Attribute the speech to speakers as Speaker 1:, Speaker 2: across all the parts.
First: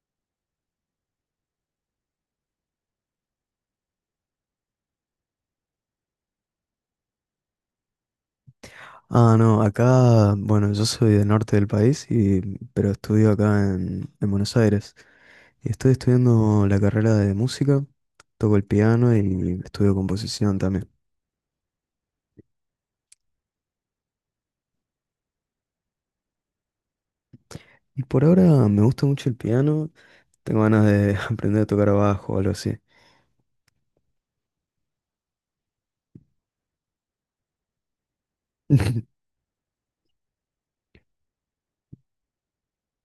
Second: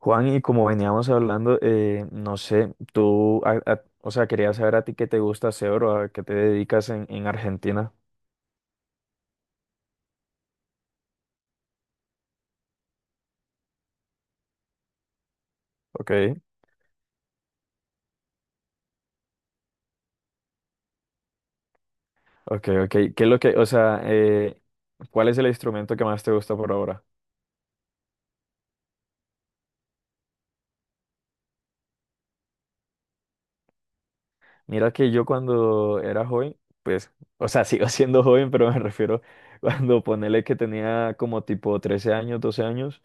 Speaker 1: Juan, y como veníamos hablando, no sé, tú, quería saber a ti qué te gusta hacer o a qué te dedicas en Argentina.
Speaker 2: Ah, no, acá, bueno, yo soy del norte del país, y, pero estudio acá en Buenos Aires. Y estoy
Speaker 1: Ok,
Speaker 2: estudiando la carrera de música, toco el piano y estudio composición también.
Speaker 1: ok. ¿Qué es lo que, cuál es el instrumento que más te gusta por ahora?
Speaker 2: Y por ahora me gusta mucho el piano, tengo ganas de aprender a tocar bajo o algo así.
Speaker 1: Mira que yo cuando era joven, pues, o sea, sigo siendo joven, pero me refiero cuando ponele que tenía como tipo 13 años, 12 años,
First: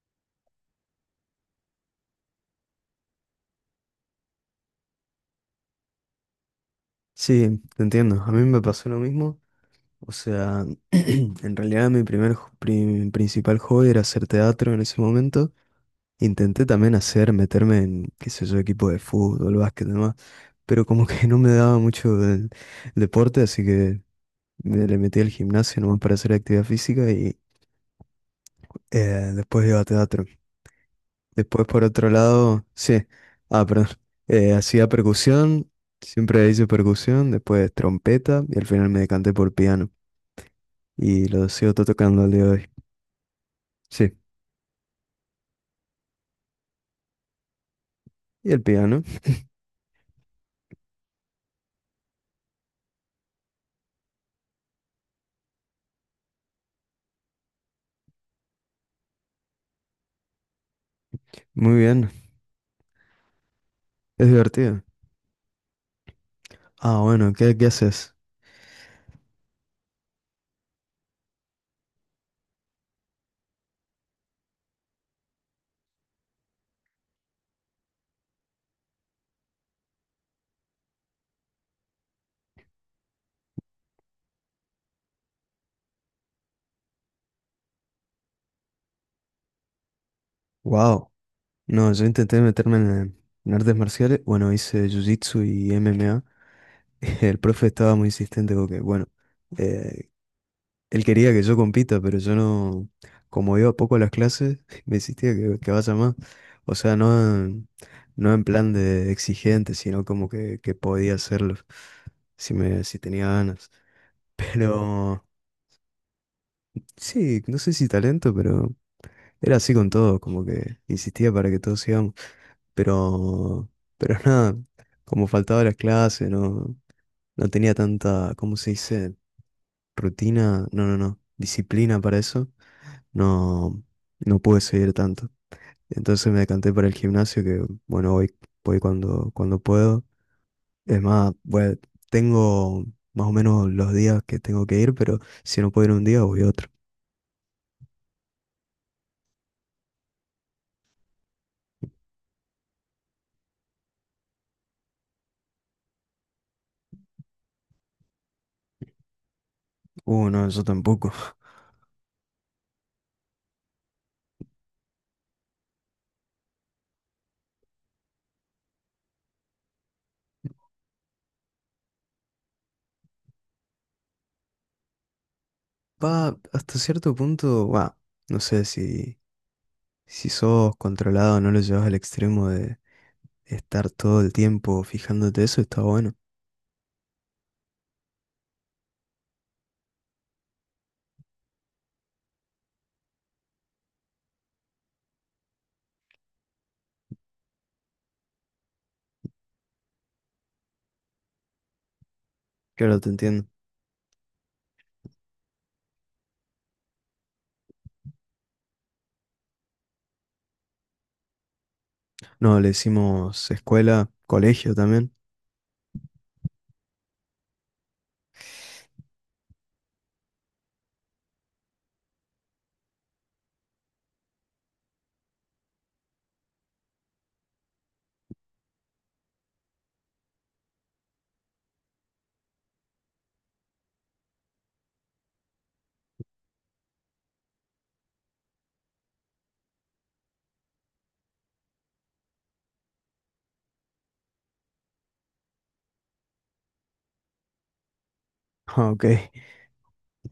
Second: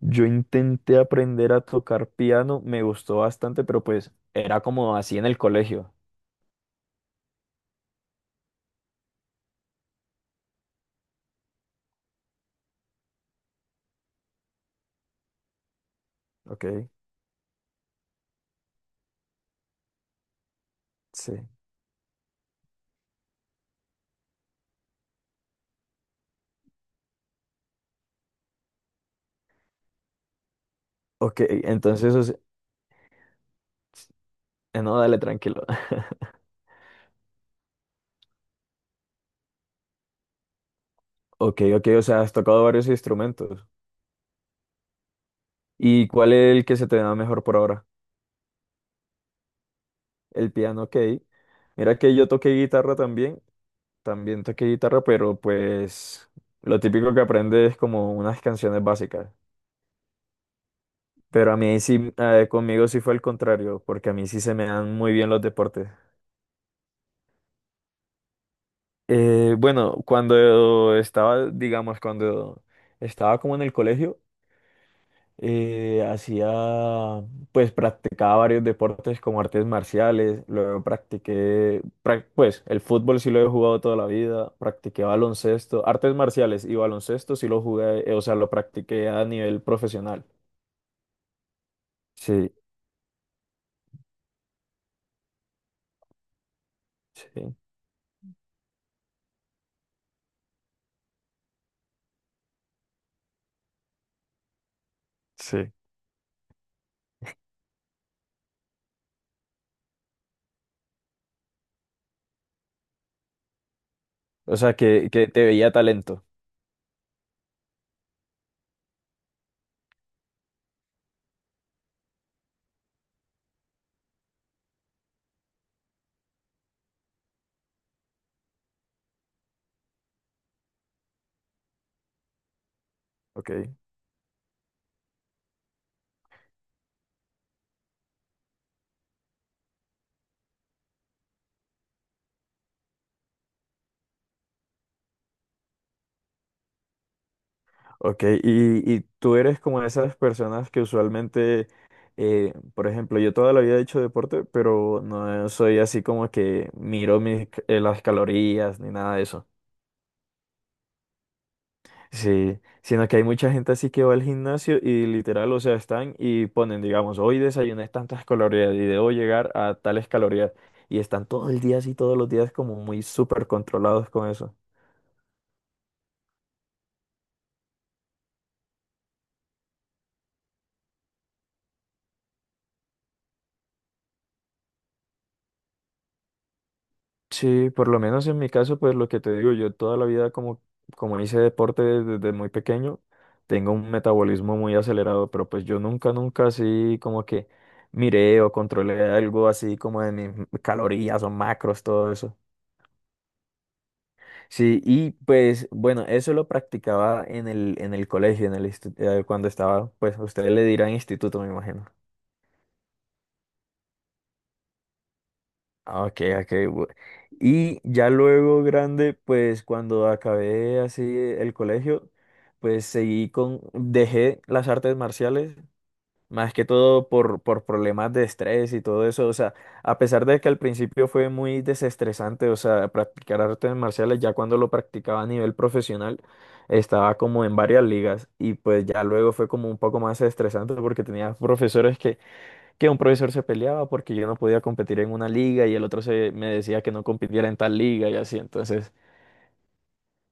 Speaker 1: yo intenté aprender a tocar piano, me gustó bastante, pero pues era como así en el colegio.
Speaker 2: Sí, te entiendo, a mí me pasó lo mismo. O sea, en realidad mi principal hobby era hacer teatro en ese momento. Intenté
Speaker 1: Ok,
Speaker 2: también hacer, meterme en, qué sé yo, equipo de fútbol, básquet y demás, pero como que
Speaker 1: sí.
Speaker 2: no me daba mucho el deporte, así que me le metí al gimnasio nomás para hacer actividad física y eh, después iba a teatro.
Speaker 1: Ok,
Speaker 2: Después, por otro
Speaker 1: entonces,
Speaker 2: lado, sí, ah, perdón, hacía
Speaker 1: no, dale, tranquilo.
Speaker 2: percusión, siempre hice percusión, después trompeta y al final me decanté por piano y lo
Speaker 1: Ok,
Speaker 2: sigo
Speaker 1: ok, o sea,
Speaker 2: tocando al
Speaker 1: has
Speaker 2: día de
Speaker 1: tocado
Speaker 2: hoy.
Speaker 1: varios instrumentos.
Speaker 2: Sí,
Speaker 1: ¿Y cuál es el que se te da mejor por ahora?
Speaker 2: y el piano,
Speaker 1: El piano, ok. Mira que yo toqué guitarra también, también toqué guitarra, pero pues lo típico que aprendes es como unas canciones básicas. Pero a
Speaker 2: muy
Speaker 1: mí
Speaker 2: bien,
Speaker 1: sí, conmigo sí fue el contrario, porque a
Speaker 2: es
Speaker 1: mí sí se me
Speaker 2: divertido.
Speaker 1: dan muy bien los deportes.
Speaker 2: Ah, bueno, ¿qué, qué haces?
Speaker 1: Bueno, cuando estaba, digamos, cuando estaba como en el colegio, Eh, hacía, pues practicaba varios deportes como artes marciales, luego practiqué, pues el fútbol sí lo he jugado toda la vida, practiqué baloncesto, artes marciales y baloncesto sí lo jugué, o sea, lo practiqué a nivel profesional.
Speaker 2: Wow. No, yo intenté
Speaker 1: Sí,
Speaker 2: meterme en artes marciales. Bueno, hice jiu-jitsu y MMA. El
Speaker 1: sí.
Speaker 2: profe estaba muy insistente porque, bueno, eh, él quería que yo compita, pero yo no, como iba poco a las clases, me insistía que
Speaker 1: Sí,
Speaker 2: vaya más. O sea, no, no en plan de exigente, sino como que podía hacerlo si si tenía ganas.
Speaker 1: o sea,
Speaker 2: Pero
Speaker 1: que te veía talento.
Speaker 2: sí, no sé si talento, pero era así con todo, como que insistía para que todos sigamos. Pero, pero nada, como faltaba las clases, no, no tenía tanta, ¿cómo se dice? Rutina, no, no, no, disciplina para eso,
Speaker 1: Ok.
Speaker 2: no, no pude seguir tanto. Entonces me decanté para el gimnasio, que bueno, voy, voy cuando, cuando puedo. Es más, bueno, tengo más o menos los días que tengo que ir, pero si no puedo ir un día, voy otro.
Speaker 1: Ok, y tú eres como esas personas que usualmente, por ejemplo, yo toda la vida he hecho deporte, pero no soy así como que miro mis, las calorías ni nada de eso.
Speaker 2: No, yo tampoco.
Speaker 1: Sí, sino que hay mucha gente así que va al gimnasio y literal, o sea, están y ponen, digamos, hoy desayuné tantas calorías y debo llegar a tales calorías. Y están todo el día así, todos los días como muy súper controlados con eso.
Speaker 2: Va, hasta cierto punto, va, no sé si, si sos controlado, no lo llevas al extremo de estar todo el tiempo fijándote eso, está bueno.
Speaker 1: Sí, por lo menos en mi caso, pues lo que te digo, yo toda la vida como, como hice deporte desde muy pequeño, tengo un metabolismo muy acelerado, pero pues yo nunca, nunca así como que miré o controlé algo así como de mis calorías o macros, todo eso.
Speaker 2: Claro, te entiendo.
Speaker 1: Sí, y pues bueno, eso lo practicaba en el colegio, en el, cuando estaba, pues ustedes le dirán instituto, me imagino.
Speaker 2: No, le decimos escuela, colegio también.
Speaker 1: Ah, ok, ok. Y ya luego grande, pues cuando acabé así el colegio, pues seguí con, dejé las artes marciales, más que todo por problemas de estrés y todo eso. O sea, a pesar de que al principio fue muy desestresante, o sea, practicar artes marciales, ya cuando lo practicaba a nivel profesional, estaba como en varias ligas y pues ya luego fue como un poco más estresante porque tenía profesores que un profesor se peleaba porque yo no podía competir en una liga y el otro se me decía que no compitiera en tal liga y así.
Speaker 2: Ah,
Speaker 1: Entonces,
Speaker 2: ok.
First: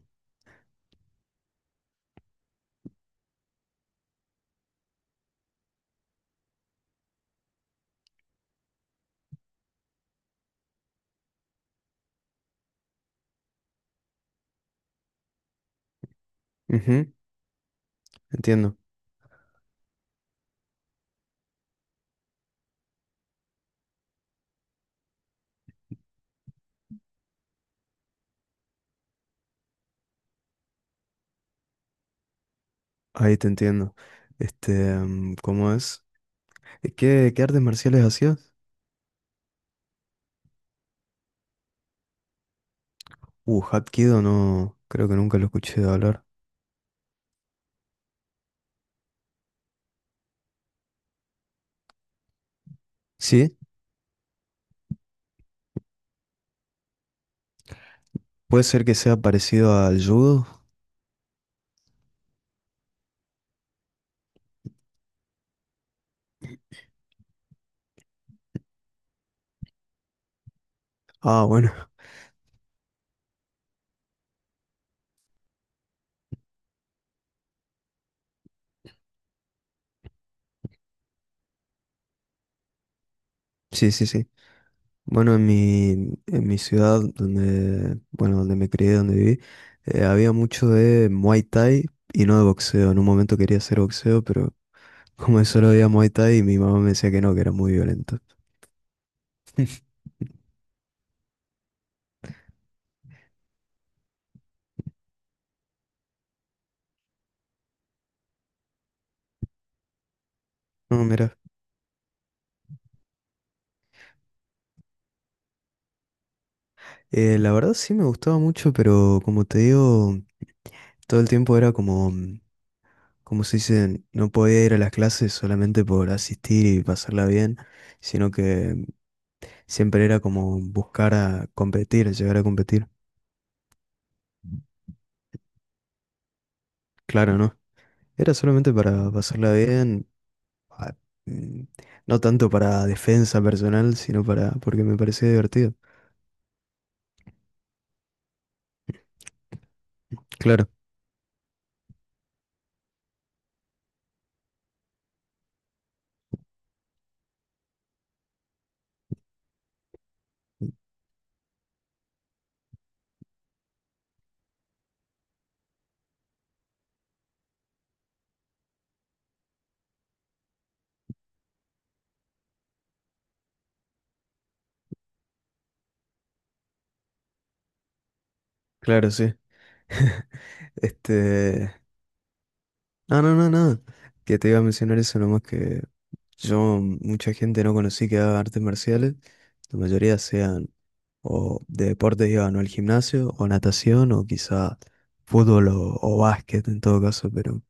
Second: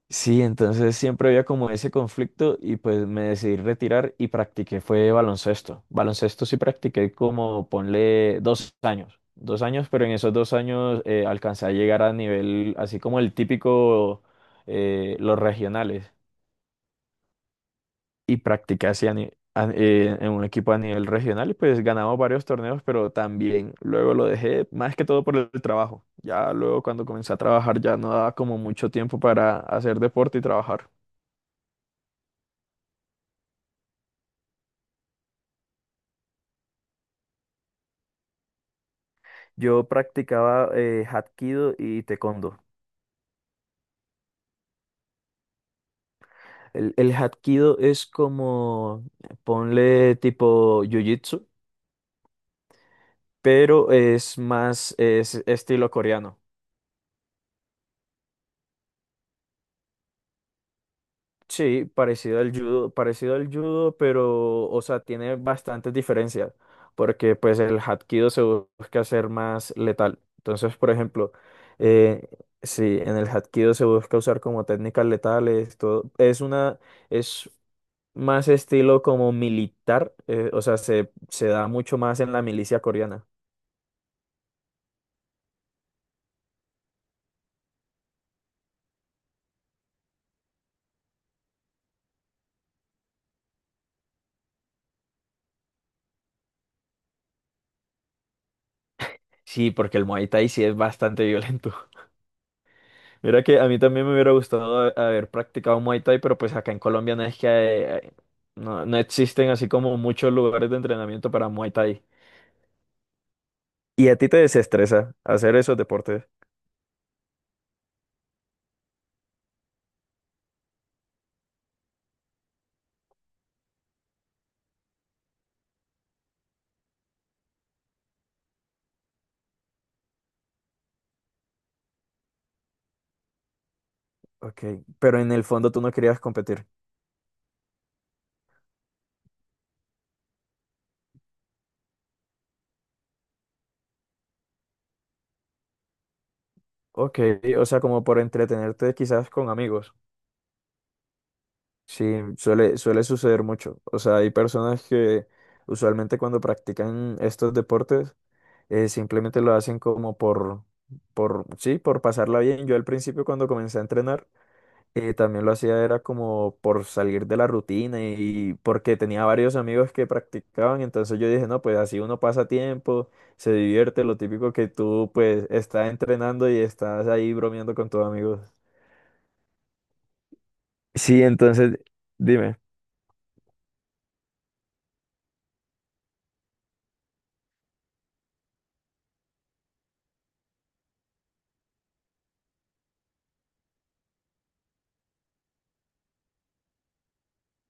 Speaker 1: sí, entonces siempre había como ese conflicto y pues me decidí retirar y practiqué, fue baloncesto. Baloncesto sí practiqué como, ponle, 2 años. 2 años, pero en esos 2 años alcancé a llegar a nivel, así como el típico, los regionales.
Speaker 2: Ujú.
Speaker 1: Y
Speaker 2: Entiendo.
Speaker 1: practiqué así a ni- a- en un equipo a nivel regional y pues ganamos varios torneos, pero también luego lo dejé más que todo por el trabajo. Ya luego cuando comencé a trabajar ya no daba como mucho tiempo para hacer deporte y trabajar.
Speaker 2: Ahí te entiendo. Este, ¿cómo es? ¿Qué, qué artes marciales hacías?
Speaker 1: Yo practicaba Hapkido y Taekwondo.
Speaker 2: Hapkido no, creo que nunca lo escuché hablar.
Speaker 1: El Hapkido es como, ponle tipo Jiu-Jitsu,
Speaker 2: ¿Sí?
Speaker 1: pero es más, es estilo coreano.
Speaker 2: ¿Puede ser que sea parecido al judo?
Speaker 1: Sí, parecido al judo, pero, o sea, tiene bastantes diferencias, porque pues el hapkido se busca hacer más letal. Entonces, por ejemplo,
Speaker 2: Ah, bueno,
Speaker 1: eh, sí, en el hapkido se busca usar como técnicas letales, todo, es una, es más estilo como militar, o sea, se da mucho más en la milicia coreana.
Speaker 2: sí, sí, sí. Bueno, en mi ciudad, donde, bueno, donde me crié, donde viví, había mucho de Muay Thai y no de boxeo. En un momento quería hacer boxeo, pero como solo había Muay Thai, mi mamá me decía que no, que era muy violento.
Speaker 1: Sí, porque el Muay Thai sí es bastante violento. Mira que a mí también me hubiera gustado haber practicado Muay Thai, pero pues acá en Colombia no es que eh, no, no existen así como muchos lugares de
Speaker 2: No,
Speaker 1: entrenamiento
Speaker 2: mira,
Speaker 1: para Muay Thai. Y a ti te desestresa hacer esos deportes.
Speaker 2: la verdad sí me gustaba mucho, pero como te digo, todo el tiempo era como... mm, como se dice, no podía ir a las clases solamente por asistir y pasarla bien, sino que siempre era como buscar a competir, llegar a competir.
Speaker 1: Ok, pero en el fondo tú no querías competir.
Speaker 2: Claro, ¿no? Era solamente para pasarla bien, a- mm, no tanto para defensa personal, sino para porque me parecía divertido.
Speaker 1: Ok, o sea, como por entretenerte quizás con amigos.
Speaker 2: Claro,
Speaker 1: Sí, suele, suele suceder mucho. O sea, hay personas que usualmente cuando practican estos deportes simplemente lo hacen como por, sí, por pasarla bien. Yo al principio cuando comencé a entrenar también lo hacía era como por salir de la rutina y porque tenía varios amigos que practicaban, entonces yo dije, no, pues así uno pasa tiempo, se divierte, lo típico que tú pues estás entrenando y estás ahí bromeando con tus amigos.
Speaker 2: claro, sí.
Speaker 1: Sí,
Speaker 2: Este,
Speaker 1: entonces, dime,
Speaker 2: no, no, no, no. Que te iba a mencionar eso nomás que yo mucha gente no conocí que haga artes marciales. La mayoría sean o de deportes iban o al gimnasio o natación o quizá fútbol o básquet en todo caso, pero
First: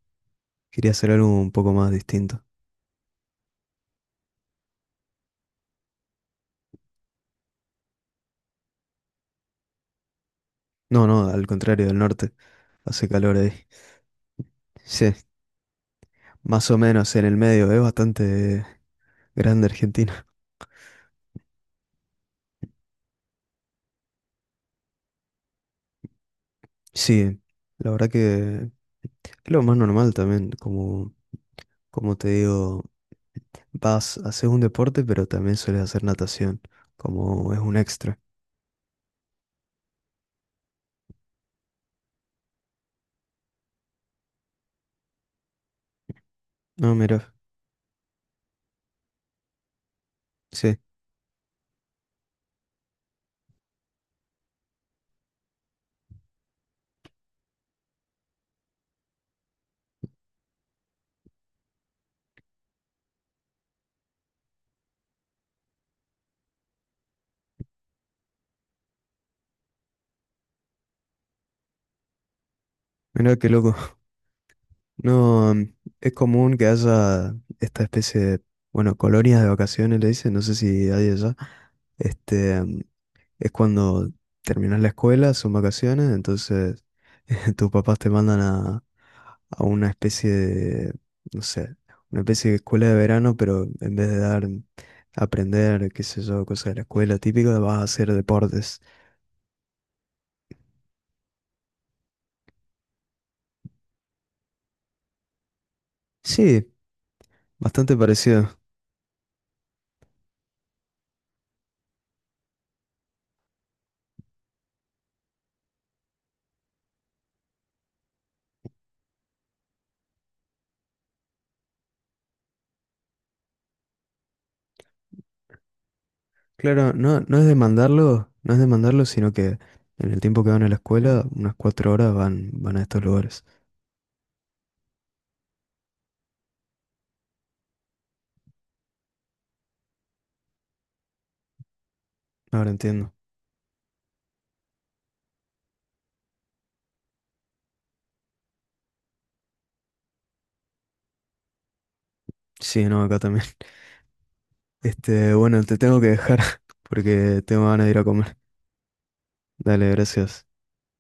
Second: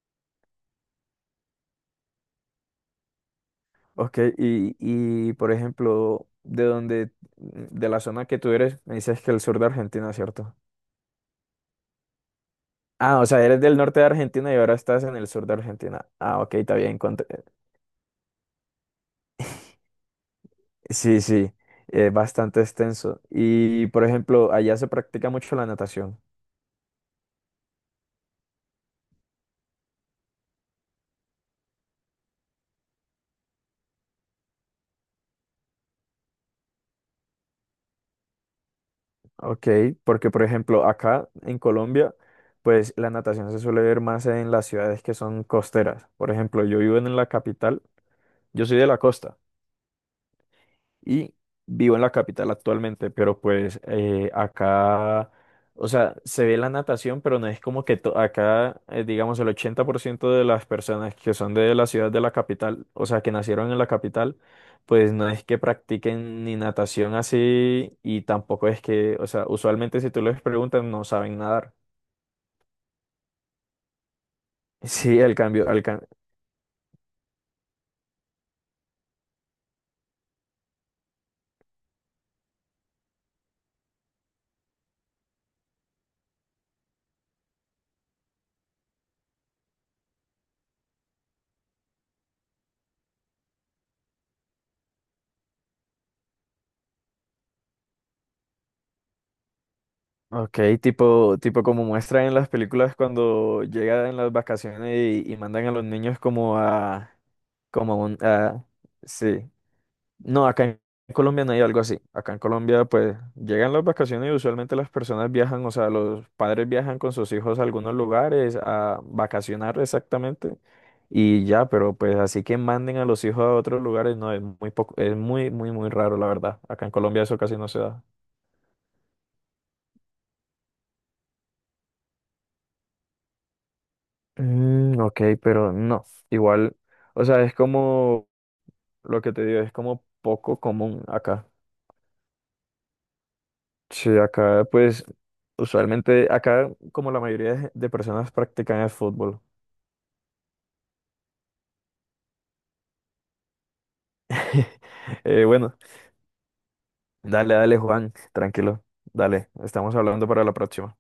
Speaker 2: quería hacer algo un poco más distinto.
Speaker 1: ok, y por ejemplo, de donde, de la zona que tú eres, me dices que el sur de Argentina, ¿cierto?
Speaker 2: No, no, al contrario, del norte. Hace
Speaker 1: Ah, o
Speaker 2: calor
Speaker 1: sea,
Speaker 2: ahí.
Speaker 1: eres del norte de Argentina y ahora estás
Speaker 2: Sí,
Speaker 1: en el sur de Argentina. Ah, ok,
Speaker 2: más
Speaker 1: está
Speaker 2: o
Speaker 1: bien,
Speaker 2: menos en el medio. Es bastante grande Argentina.
Speaker 1: sí, sí, es bastante extenso. Y, por ejemplo, allá se practica mucho la natación.
Speaker 2: Sí, la verdad que es lo más normal también, como, como te digo. Vas, haces un deporte, pero también sueles hacer natación, como es un extra.
Speaker 1: Ok, porque, por ejemplo, acá en Colombia, pues la natación se suele ver más en las ciudades que son costeras. Por ejemplo, yo
Speaker 2: No,
Speaker 1: vivo en la
Speaker 2: mira,
Speaker 1: capital, yo soy de la costa.
Speaker 2: sí,
Speaker 1: Y vivo en la capital actualmente, pero pues acá, o sea, se ve la natación, pero no es como que acá, digamos, el 80% de las personas que son de la ciudad de la capital, o sea, que nacieron en la capital, pues no es que practiquen ni natación así y tampoco es que, o sea, usualmente si tú les preguntas no saben nadar.
Speaker 2: mira qué loco.
Speaker 1: Sí, el
Speaker 2: No,
Speaker 1: cambio,
Speaker 2: mm, es común que haya esta especie de, bueno, colonias de vacaciones, le dicen, no sé si hay allá, este, es cuando terminas la escuela, son vacaciones, entonces tus papás te mandan a una especie de, no sé, una especie de escuela de verano, pero en vez de dar, aprender, qué sé yo, cosas de la escuela típica, vas a hacer deportes.
Speaker 1: ok, tipo, tipo como muestran en las películas cuando llegan en las vacaciones y mandan a los niños como
Speaker 2: Sí,
Speaker 1: a,
Speaker 2: bastante
Speaker 1: como un,
Speaker 2: parecido.
Speaker 1: ah, sí. No, acá en Colombia no hay algo así. Acá en Colombia, pues, llegan las vacaciones y usualmente las personas viajan, o sea, los padres viajan con sus hijos a algunos lugares a vacacionar exactamente y ya, pero pues así que manden a los hijos a otros lugares, no, es muy poco, es muy, muy, muy raro, la verdad. Acá en
Speaker 2: Claro, no,
Speaker 1: Colombia eso
Speaker 2: no es
Speaker 1: casi no se da.
Speaker 2: demandarlo, no es demandarlo, sino que en el tiempo que van a la escuela, unas 4 horas van, van a estos lugares.
Speaker 1: Mm, ok, pero no, igual, o sea, es como lo que te digo, es como poco común acá.
Speaker 2: Ahora entiendo.
Speaker 1: Sí, acá pues usualmente, acá como la mayoría de personas practican el fútbol.
Speaker 2: Sí, no, acá también. Este, bueno, te
Speaker 1: Bueno,
Speaker 2: tengo que dejar porque
Speaker 1: dale,
Speaker 2: tengo
Speaker 1: dale
Speaker 2: ganas de ir a
Speaker 1: Juan,
Speaker 2: comer.
Speaker 1: tranquilo, dale,
Speaker 2: Dale,
Speaker 1: estamos hablando para
Speaker 2: gracias.
Speaker 1: la próxima.